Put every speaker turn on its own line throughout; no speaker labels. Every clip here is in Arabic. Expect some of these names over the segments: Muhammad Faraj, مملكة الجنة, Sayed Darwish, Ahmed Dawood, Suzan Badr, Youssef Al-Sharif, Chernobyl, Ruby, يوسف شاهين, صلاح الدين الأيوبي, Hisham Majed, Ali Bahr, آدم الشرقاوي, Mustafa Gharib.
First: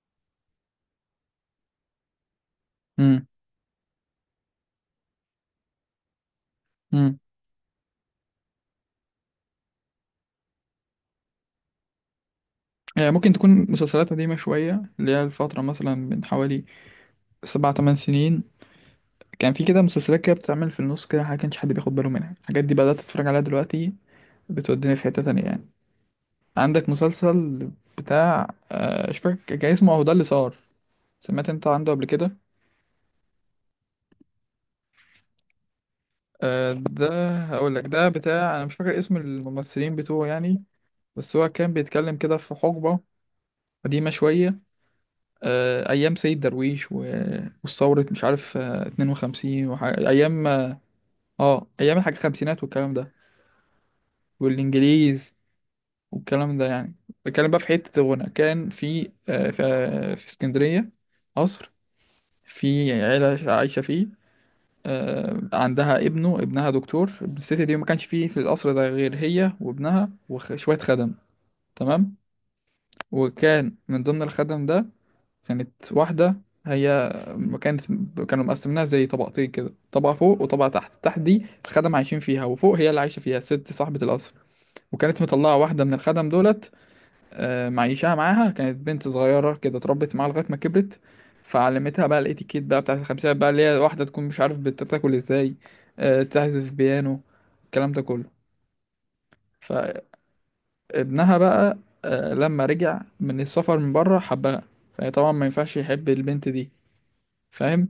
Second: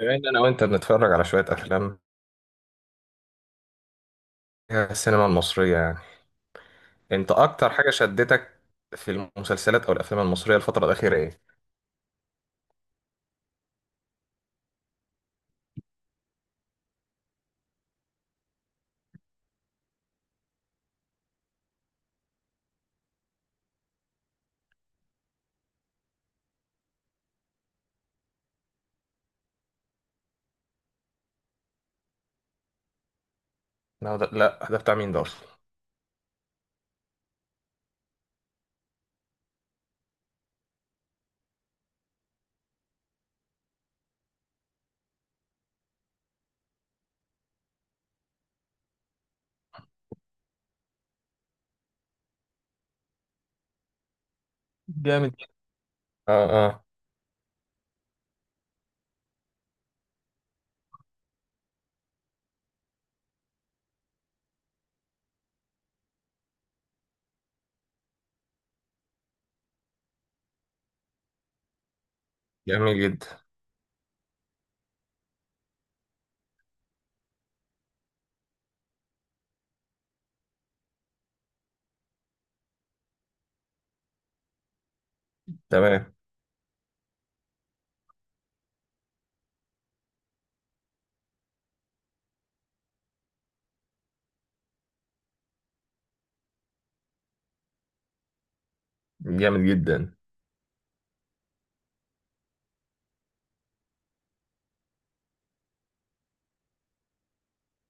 بما ان انا وانت بنتفرج على شويه افلام
امم
فيها السينما المصريه،
امم
انت اكتر حاجه شدتك في المسلسلات او الافلام المصريه الفتره الاخيره ايه؟
يعني ممكن تكون مسلسلات قديمة شوية، اللي هي الفترة مثلا من حوالي سبع تمن سنين. كان في كده مسلسلات كده بتتعمل في النص كده، ما كانش حد بياخد باله منها. الحاجات دي بدأت أتفرج عليها دلوقتي، بتوديني في حتة تانية يعني. عندك مسلسل بتاع مش فاكر كان اسمه. أهو ده اللي صار، سمعت أنت عنده قبل كده؟
لا ده بتاع مين ده اصلا؟
ده هقول لك، ده بتاع أنا مش فاكر اسم الممثلين بتوعه يعني. بس هو كان بيتكلم كده في حقبة قديمة شوية، ايام سيد درويش والثورة مش عارف، 52 ايام ايام الحاجة الخمسينات والكلام ده والانجليز
جامد. اه
والكلام ده
اه.
يعني. بتكلم بقى في حتة الغنى. كان في، في اسكندرية، قصر، في عيلة عايشة فيه. عندها ابنها دكتور، ابن الست دي. ما كانش فيه في القصر ده غير هي وابنها وشوية خدم، تمام.
جميل جدا.
وكان من ضمن الخدم ده كانت واحدة. هي كانت كانوا مقسمينها زي طبقتين كده، طبقة فوق وطبقة تحت. تحت دي الخدم عايشين فيها، وفوق هي اللي عايشة فيها الست صاحبة القصر. وكانت مطلعة واحدة من
تمام.
الخدم دولت، معيشاها معاها. كانت بنت صغيرة كده اتربت معاها لغاية ما كبرت. فعلمتها بقى الاتيكيت بقى بتاعت الخمسينات بقى، اللي هي واحدة تكون مش عارف بتاكل ازاي، تعزف بيانو، الكلام ده كله.
جامد جدا.
فابنها بقى، لما رجع من السفر من بره حبها. فطبعا ما ينفعش يحب البنت دي، فاهم.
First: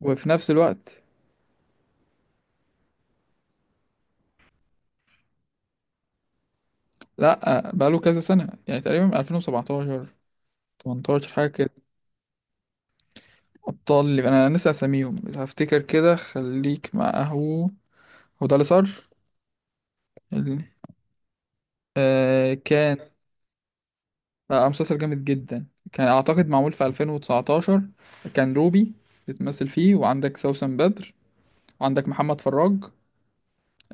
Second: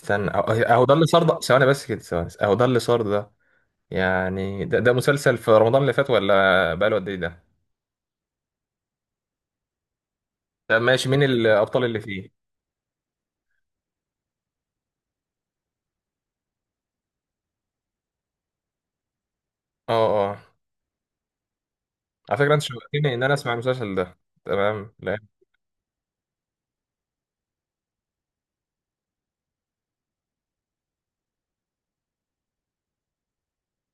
وفي
اهو
نفس
أهو ده
الوقت،
اللي صار ده، ثواني بس كده، ثواني، اهو ده اللي صار ده. يعني ده مسلسل في رمضان اللي فات ولا بقاله قد ايه ده؟
لا بقاله كذا سنة يعني، تقريبا من 2017
طب ماشي، مين
18 حاجة كده.
الابطال اللي فيه؟
أبطال اللي أنا لسه أساميهم هفتكر كده، خليك معه. هو ده اللي صار.
اه اه.
ال-
على فكره انت
كان
شوقتني ان انا اسمع المسلسل ده.
بقى
تمام.
مسلسل
لا
جامد جدا، كان أعتقد معمول في 2019. كان روبي بتمثل فيه، وعندك سوسن بدر، وعندك محمد فراج.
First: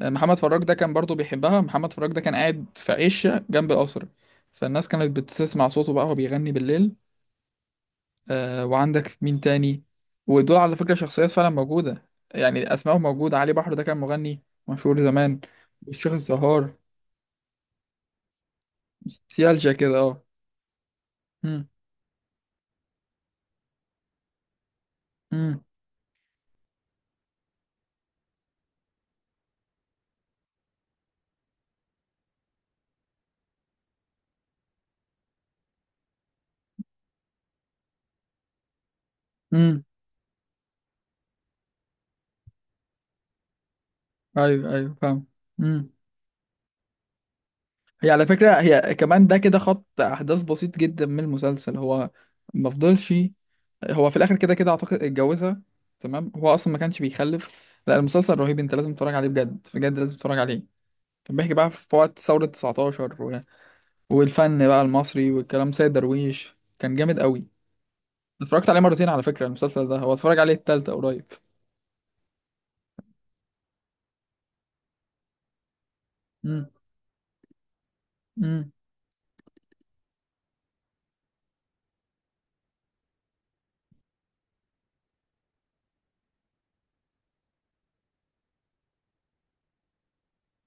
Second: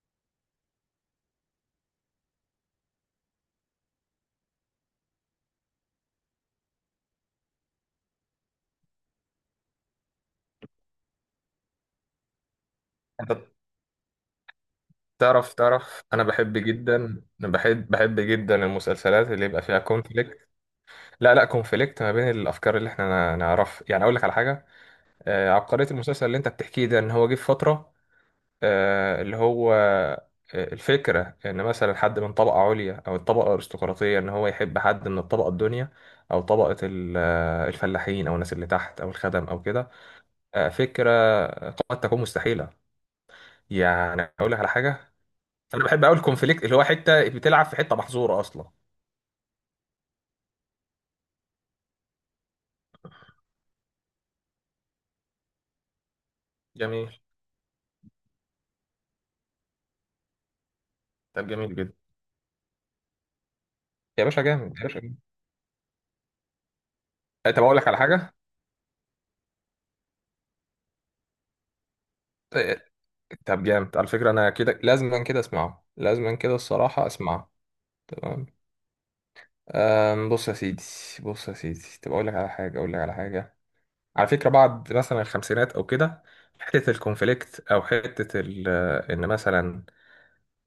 محمد فراج ده كان برضه بيحبها. محمد فراج ده كان قاعد في عشة جنب القصر، فالناس كانت بتسمع صوته بقى وهو بيغني بالليل. وعندك مين تاني؟ ودول على فكرة شخصيات فعلا موجودة يعني، أسمائهم موجودة.
انت
علي بحر ده كان مغني مشهور زمان،
تعرف،
والشيخ
انا بحب
الزهار.
جدا. أنا بحب جدا المسلسلات اللي يبقى
نوستالجيا
فيها
كده، اه.
كونفليكت. لا لا،
مم،
كونفليكت ما بين الافكار اللي احنا نعرف، يعني اقول لك على حاجه.
مم،
عبقريه المسلسل اللي انت بتحكيه ده ان هو جه في فتره آه، اللي هو آه، الفكره ان مثلا حد من طبقه عليا او الطبقه الارستقراطيه ان هو يحب حد من الطبقه الدنيا، او طبقه الفلاحين او الناس اللي تحت او الخدم او
مم.
كده. فكره قد تكون مستحيله. يعني اقول لك على
أيوه، أيوه،
حاجه،
فاهم.
انا
مم.
بحب قوي الكونفليكت اللي هو حته بتلعب في حته
هي على
محظوره
فكرة،
اصلا.
هي كمان ده كده خط أحداث بسيط جدا من المسلسل. هو ما فضلش، هو في الآخر كده كده أعتقد اتجوزها. تمام، هو أصلا ما كانش
جميل.
بيخلف. لا، المسلسل رهيب، أنت لازم تتفرج عليه بجد بجد، لازم تتفرج عليه. كان
طب
بيحكي بقى
جميل جدا.
في وقت ثورة 19،
يا باشا
والفن
جامد،
بقى
يا باشا جامد.
المصري والكلام. سيد درويش كان جامد قوي.
طب اقول لك على حاجه.
اتفرجت عليه مرتين على فكرة، المسلسل ده هو اتفرج عليه التالتة قريب.
أه، طب جامد على فكره، انا كده لازما كده اسمعه، لازما كده
امم
الصراحه اسمعه. تمام.
امم
بص يا سيدي، بص يا سيدي، طب اقول لك على حاجه، اقول لك على حاجه. على فكره بعد مثلا الخمسينات او كده، حته الكونفليكت او حته ان مثلا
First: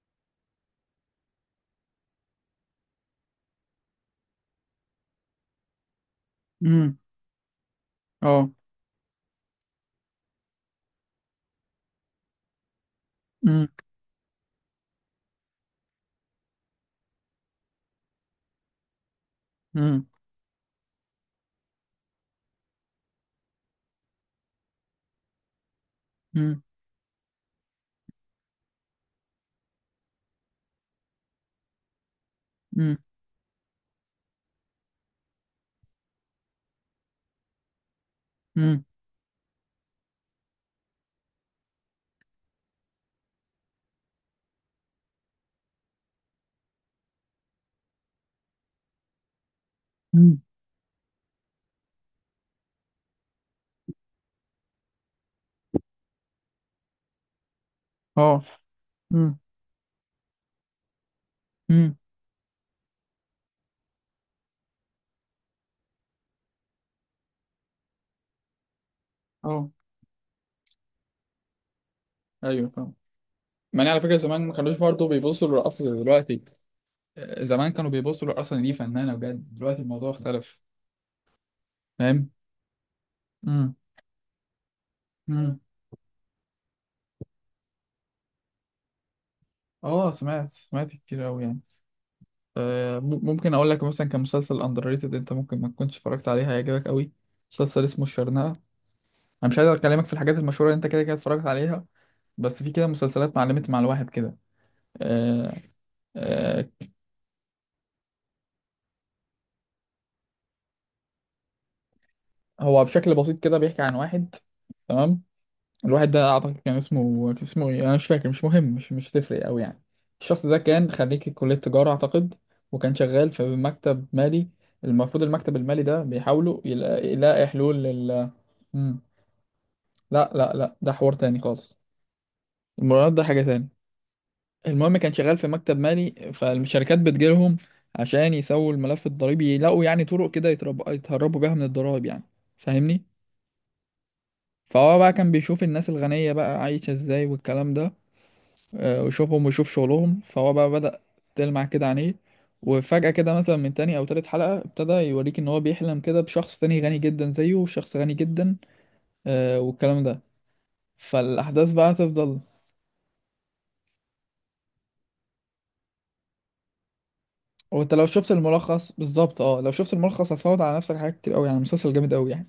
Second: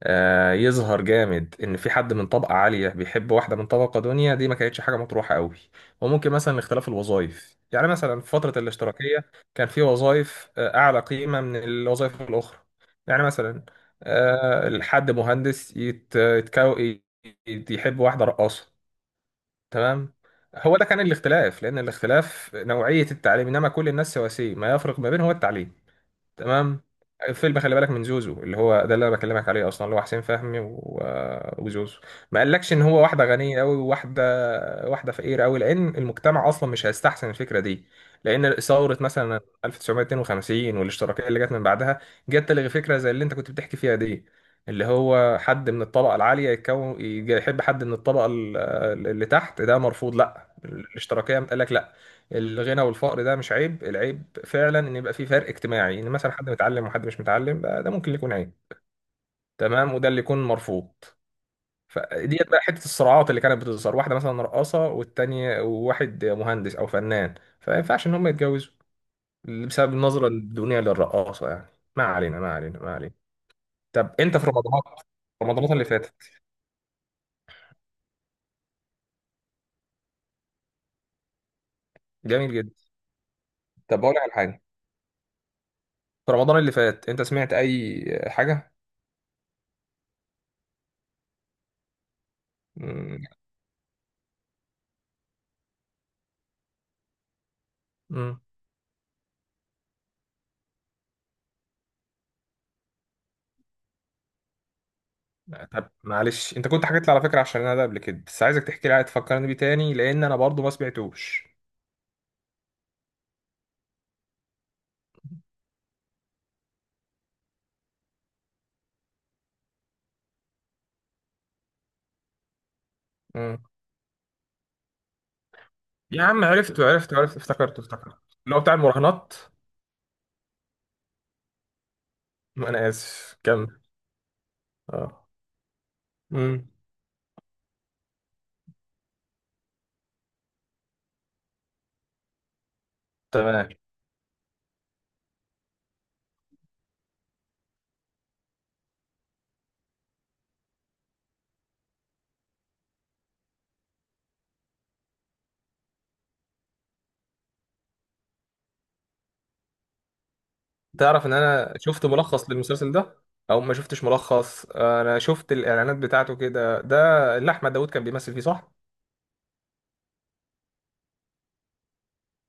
يظهر جامد ان في حد من طبقه عاليه بيحب واحده من طبقه دنيا، دي ما كانتش حاجه مطروحه قوي. وممكن مثلا اختلاف
امم
الوظائف، يعني مثلا في
اه.
فتره الاشتراكيه كان في وظائف اعلى قيمه من الوظائف الاخرى. يعني مثلا
امم
الحد مهندس يحب واحده رقاصه.
امم
تمام. هو ده كان الاختلاف، لان الاختلاف نوعيه التعليم، انما كل الناس سواسيه، ما يفرق ما بينهم هو التعليم.
امم
تمام. فيلم خلي بالك من زوزو اللي هو ده اللي انا بكلمك عليه اصلا، اللي هو حسين فهمي وزوزو، ما قالكش ان
امم
هو واحده غنيه قوي وواحده، واحده فقيره قوي، لان المجتمع اصلا مش هيستحسن الفكره دي. لان
امم
ثوره مثلا 1952 والاشتراكيه اللي جت من بعدها جت تلغي فكره زي اللي انت كنت بتحكي فيها دي، اللي هو حد من الطبقه العاليه يحب حد من الطبقه اللي تحت، ده مرفوض.
أمم.
لا الاشتراكيه قال لك لا، الغنى والفقر ده مش عيب، العيب فعلا ان يبقى في فرق اجتماعي، ان مثلا حد متعلم وحد مش متعلم بقى، ده ممكن يكون
اه.
عيب.
امم
تمام، وده اللي يكون مرفوض.
امم
فديت بقى حته الصراعات اللي كانت بتظهر، واحده مثلا رقاصه والتانيه، وواحد مهندس او فنان، فما ينفعش ان هم يتجوزوا
اه،
بسبب النظره الدونيه للرقاصه يعني. ما علينا، ما
ايوه،
علينا،
فاهم.
ما علينا.
يعني على
طب
فكرة،
انت في
زمان ما كانوش
رمضان،
برضه بيبصوا
رمضان
للرقص
اللي
زي
فاتت.
دلوقتي. زمان كانوا بيبصوا للرقص إن دي فنانة بجد. دلوقتي الموضوع اختلف، فاهم.
جميل جدا.
امم
طب بقول لك على حاجه،
امم
في رمضان اللي فات انت سمعت اي حاجه؟
اه، سمعت كتير قوي يعني. ممكن اقول لك مثلا كمسلسل اندر ريتد، انت ممكن ما تكونش اتفرجت عليه، هيعجبك قوي. مسلسل اسمه
امم.
الشرنقة. انا مش عايز اكلمك في الحاجات المشهوره اللي انت كده كده اتفرجت عليها، بس في كده مسلسلات معلمت مع الواحد كده. آه،
طب معلش انت
آه،
كنت حكيت لي على فكره، عشان انا ده قبل كده، بس عايزك تحكي لي عاد، تفكرني بيه تاني لان انا برضو ما سمعتوش.
هو بشكل بسيط كده بيحكي عن واحد، تمام. الواحد ده اعتقد كان اسمه، ايه، انا مش فاكر، مش مهم، مش هتفرق قوي يعني. الشخص ده كان خريج كليه تجاره اعتقد، وكان شغال في
مم.
مكتب مالي. المفروض المكتب المالي ده
يا عم
بيحاولوا
عرفت عرفت عرفت،
يلاقي
افتكرت
حلول
افتكرت،
لل.
اللي هو بتاع
مم.
المراهنات.
لا، لا، لا، ده حوار تاني خالص.
ما انا
المراهنات ده
اسف،
حاجة تاني.
كمل.
المهم كان
اه.
شغال في مكتب مالي،
مم.
فالشركات بتجيلهم عشان يسووا الملف الضريبي، يلاقوا يعني طرق كده يتهربوا بيها من الضرايب يعني، فاهمني.
تمام.
فهو بقى كان بيشوف الناس الغنية بقى عايشة ازاي والكلام ده، ويشوفهم ويشوف شغلهم. فهو بقى بدأ تلمع كده عينيه. وفجأة كده مثلا من تاني أو تالت حلقة، ابتدى يوريك إن هو بيحلم كده بشخص تاني غني جدا زيه، وشخص غني جدا، والكلام ده.
تعرف ان
فالأحداث
انا
بقى
شفت
تفضل.
ملخص للمسلسل ده، او ما شفتش ملخص، انا شفت الاعلانات بتاعته كده ده اللي احمد داوود
وانت
كان
لو شفت
بيمثل فيه، صح؟
الملخص بالظبط، اه، لو شفت الملخص هتفوت على نفسك حاجات كتير قوي يعني. مسلسل جامد قوي يعني،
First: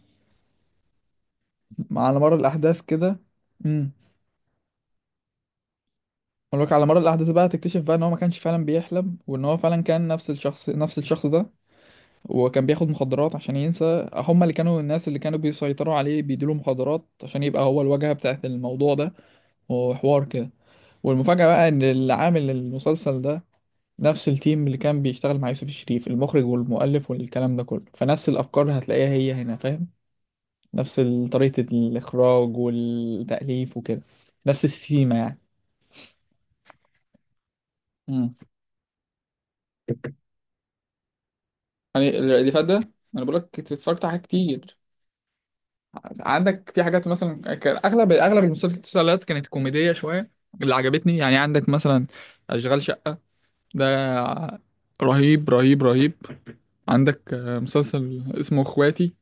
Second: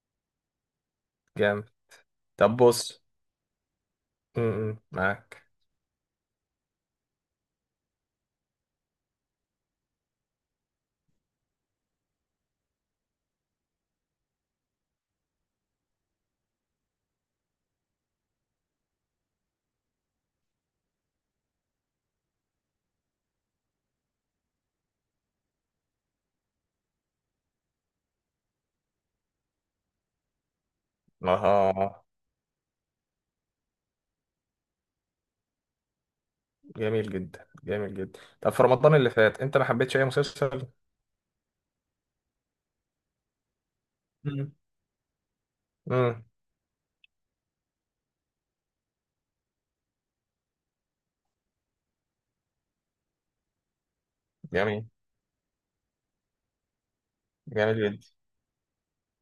جامد.
على مر
طب
الاحداث
بص.
كده. امم
مم، معاك.
ولك على مر الاحداث بقى هتكتشف بقى ان هو ما كانش فعلا بيحلم، وان هو فعلا كان نفس الشخص، نفس الشخص ده. وكان بياخد مخدرات عشان ينسى، هم اللي كانوا الناس اللي كانوا بيسيطروا عليه بيديله مخدرات عشان يبقى هو الواجهة بتاعت الموضوع ده وحوار كده. والمفاجأة بقى ان اللي عامل المسلسل ده نفس التيم اللي كان بيشتغل مع يوسف الشريف، المخرج والمؤلف والكلام ده كله. فنفس الافكار هتلاقيها هي هنا، فاهم. نفس طريقة
اه.
الإخراج والتأليف وكده، نفس السيما يعني.
جميل جدا، جميل جدا.
مم.
طب في رمضان اللي فات انت ما حبيتش اي مسلسل؟
يعني اللي فات ده، أنا بقول لك اتفرجت على حاجات
مم.
كتير.
مم.
عندك في حاجات مثلا، كان أغلب أغلب المسلسلات كانت كوميدية شوية. اللي عجبتني يعني، عندك مثلا أشغال شقة، ده
جميل.
رهيب، رهيب، رهيب. عندك
جميل جدا.
مسلسل اسمه اخواتي،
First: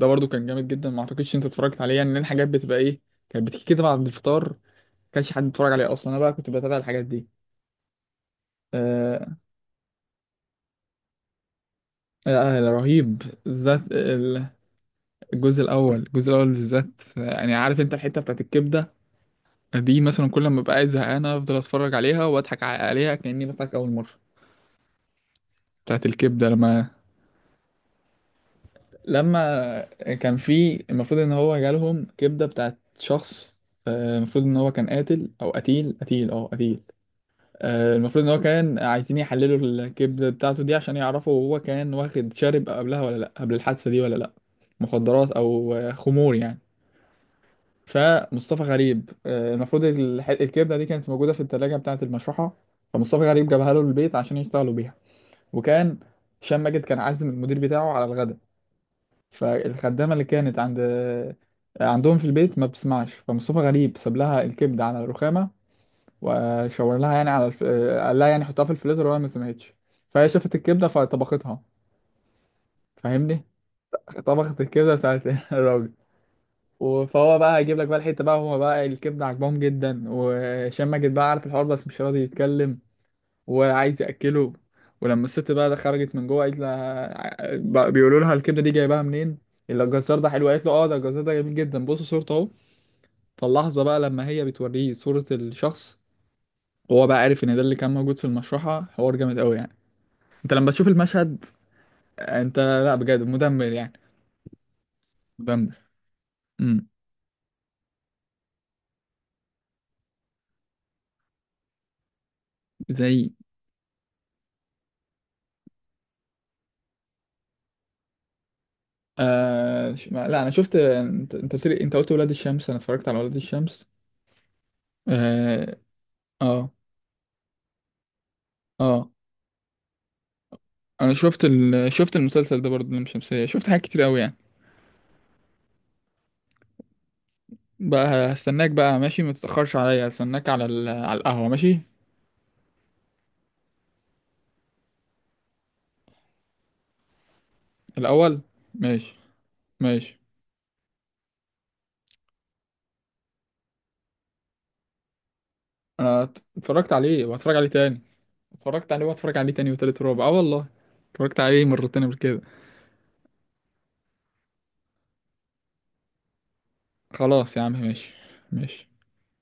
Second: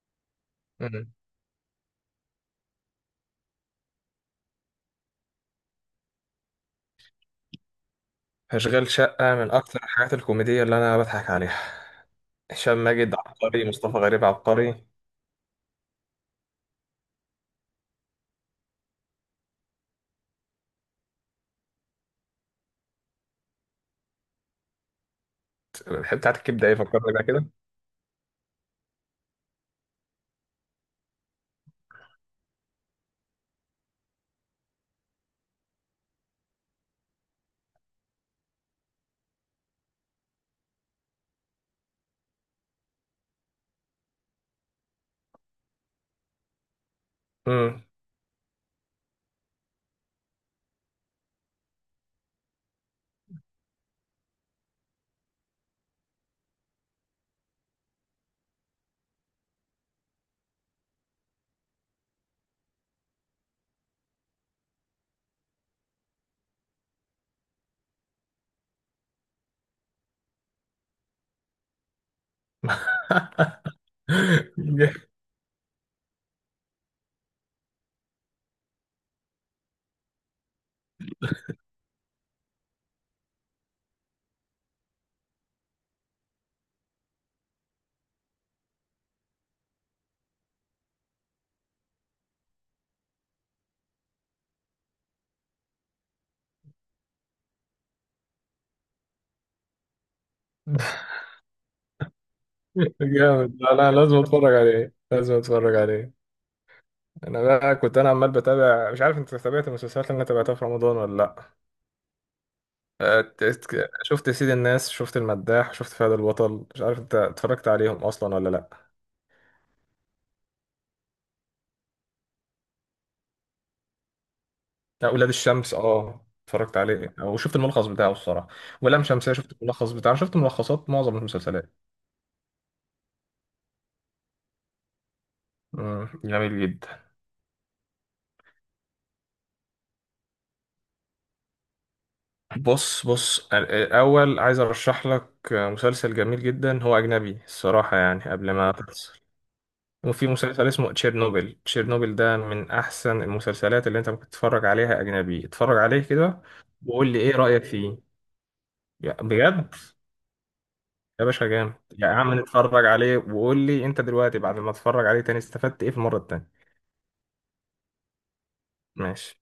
ده برضو كان جامد جدا، ما
مم.
اعتقدش انت اتفرجت عليه يعني، لان الحاجات بتبقى ايه؟ كانت بتيجي كده بعد الفطار، ما كانش حد بيتفرج عليها اصلا، انا بقى كنت بتابع الحاجات دي.
أشغال شقة
آه،
من أكتر الحاجات الكوميدية اللي أنا بضحك عليها.
لا، لا،
هشام ماجد
رهيب
عبقري،
بالذات،
مصطفى غريب عبقري.
الجزء الاول، الجزء الاول بالذات يعني. عارف انت الحته بتاعت الكبده، دي مثلا كل ما ببقى قاعد زهقان افضل اتفرج عليها واضحك عليها كاني بضحك اول مره. بتاعت
الحتة بتاعت
الكبده.
الكبدة إيه،
لما
فكرني بقى كده.
لما كان في المفروض ان هو جالهم كبده بتاعت شخص، المفروض ان هو كان قاتل او قتيل. المفروض ان هو كان عايزين يحللوا الكبده بتاعته دي عشان يعرفوا هو كان واخد شارب قبلها ولا لا، قبل الحادثه دي ولا لا، مخدرات او خمور يعني.
مم.
فمصطفى غريب، المفروض الكبده دي كانت موجوده في الثلاجه بتاعه المشرحه. فمصطفى غريب جابها له البيت عشان يشتغلوا بيها. وكان هشام ماجد كان عازم المدير بتاعه على الغداء. فالخدامه اللي كانت عندهم في البيت ما بتسمعش. فمصطفى غريب ساب لها الكبده على الرخامه، وشاور لها يعني على الف... آه، قال لها يعني حطها في الفريزر، وهي ما سمعتش. فهي شافت الكبده فطبختها، فاهمني. طبخت الكبده بتاعت الراجل. فهو بقى هيجيب لك بقى الحته بقى، هما بقى الكبده عاجبهم جدا، وهشام ماجد بقى عارف الحوار بس مش راضي يتكلم وعايز ياكله. ولما الست بقى ده خرجت من جوه، قالت لها بقى بيقولوا لها الكبده دي جايباها منين، اللي الجزار ده حلو. قالت له، اه، ده الجزار ده جميل جدا، بص صورته اهو. فاللحظه بقى لما هي بتوريه صوره الشخص، هو بقى عارف ان ده اللي كان موجود في المشرحه. حوار جامد قوي يعني. انت لما تشوف المشهد، انت لا بجد،
جامد.
مدمر
لا لا،
يعني،
لازم اتفرج عليه، لازم
مدمر.
اتفرج عليه.
امم
انا بقى كنت انا عمال بتابع، مش عارف انت تابعت المسلسلات اللي انا تابعتها في رمضان ولا لا.
زي
شفت سيد الناس، شفت المداح، شفت فهد البطل، مش عارف انت اتفرجت عليهم اصلا ولا لا.
لا، انا شفت، انت قلت لي، انت قلت ولاد الشمس. انا اتفرجت على ولاد الشمس،
اولاد الشمس
اه،
اه
اه،
اتفرجت عليه وشفت الملخص بتاعه الصراحه. ولام
آه.
شمسية شفت الملخص بتاعه، شفت ملخصات
انا
معظم
شفت
المسلسلات.
شفت المسلسل ده برضه، لام شمسية، شفت حاجات كتير قوي يعني.
مم، جميل جدا.
بقى هستناك بقى، ماشي، ما تتأخرش عليا، هستناك على على القهوة، ماشي.
بص بص، الاول عايز ارشح لك مسلسل جميل جدا، هو اجنبي الصراحه، يعني
الاول،
قبل ما
ماشي،
تفصل.
ماشي.
وفي مسلسل اسمه تشيرنوبل، تشيرنوبل ده من احسن المسلسلات اللي انت ممكن تتفرج عليها، اجنبي، اتفرج عليه
انا
كده
اتفرجت
وقول لي
عليه
ايه
وهتفرج
رايك
عليه تاني.
فيه.
اتفرجت عليه
يا-
وهتفرج عليه تاني
بجد
وتالت ورابع، اه والله.
يا
اتفرجت
باشا
عليه
جامد،
مرتين
يا
قبل
عم
كده.
نتفرج عليه وقول لي انت دلوقتي بعد ما اتفرج عليه تاني استفدت ايه في المره التانيه.
خلاص يا عم، ماشي، ماشي.
ماشي.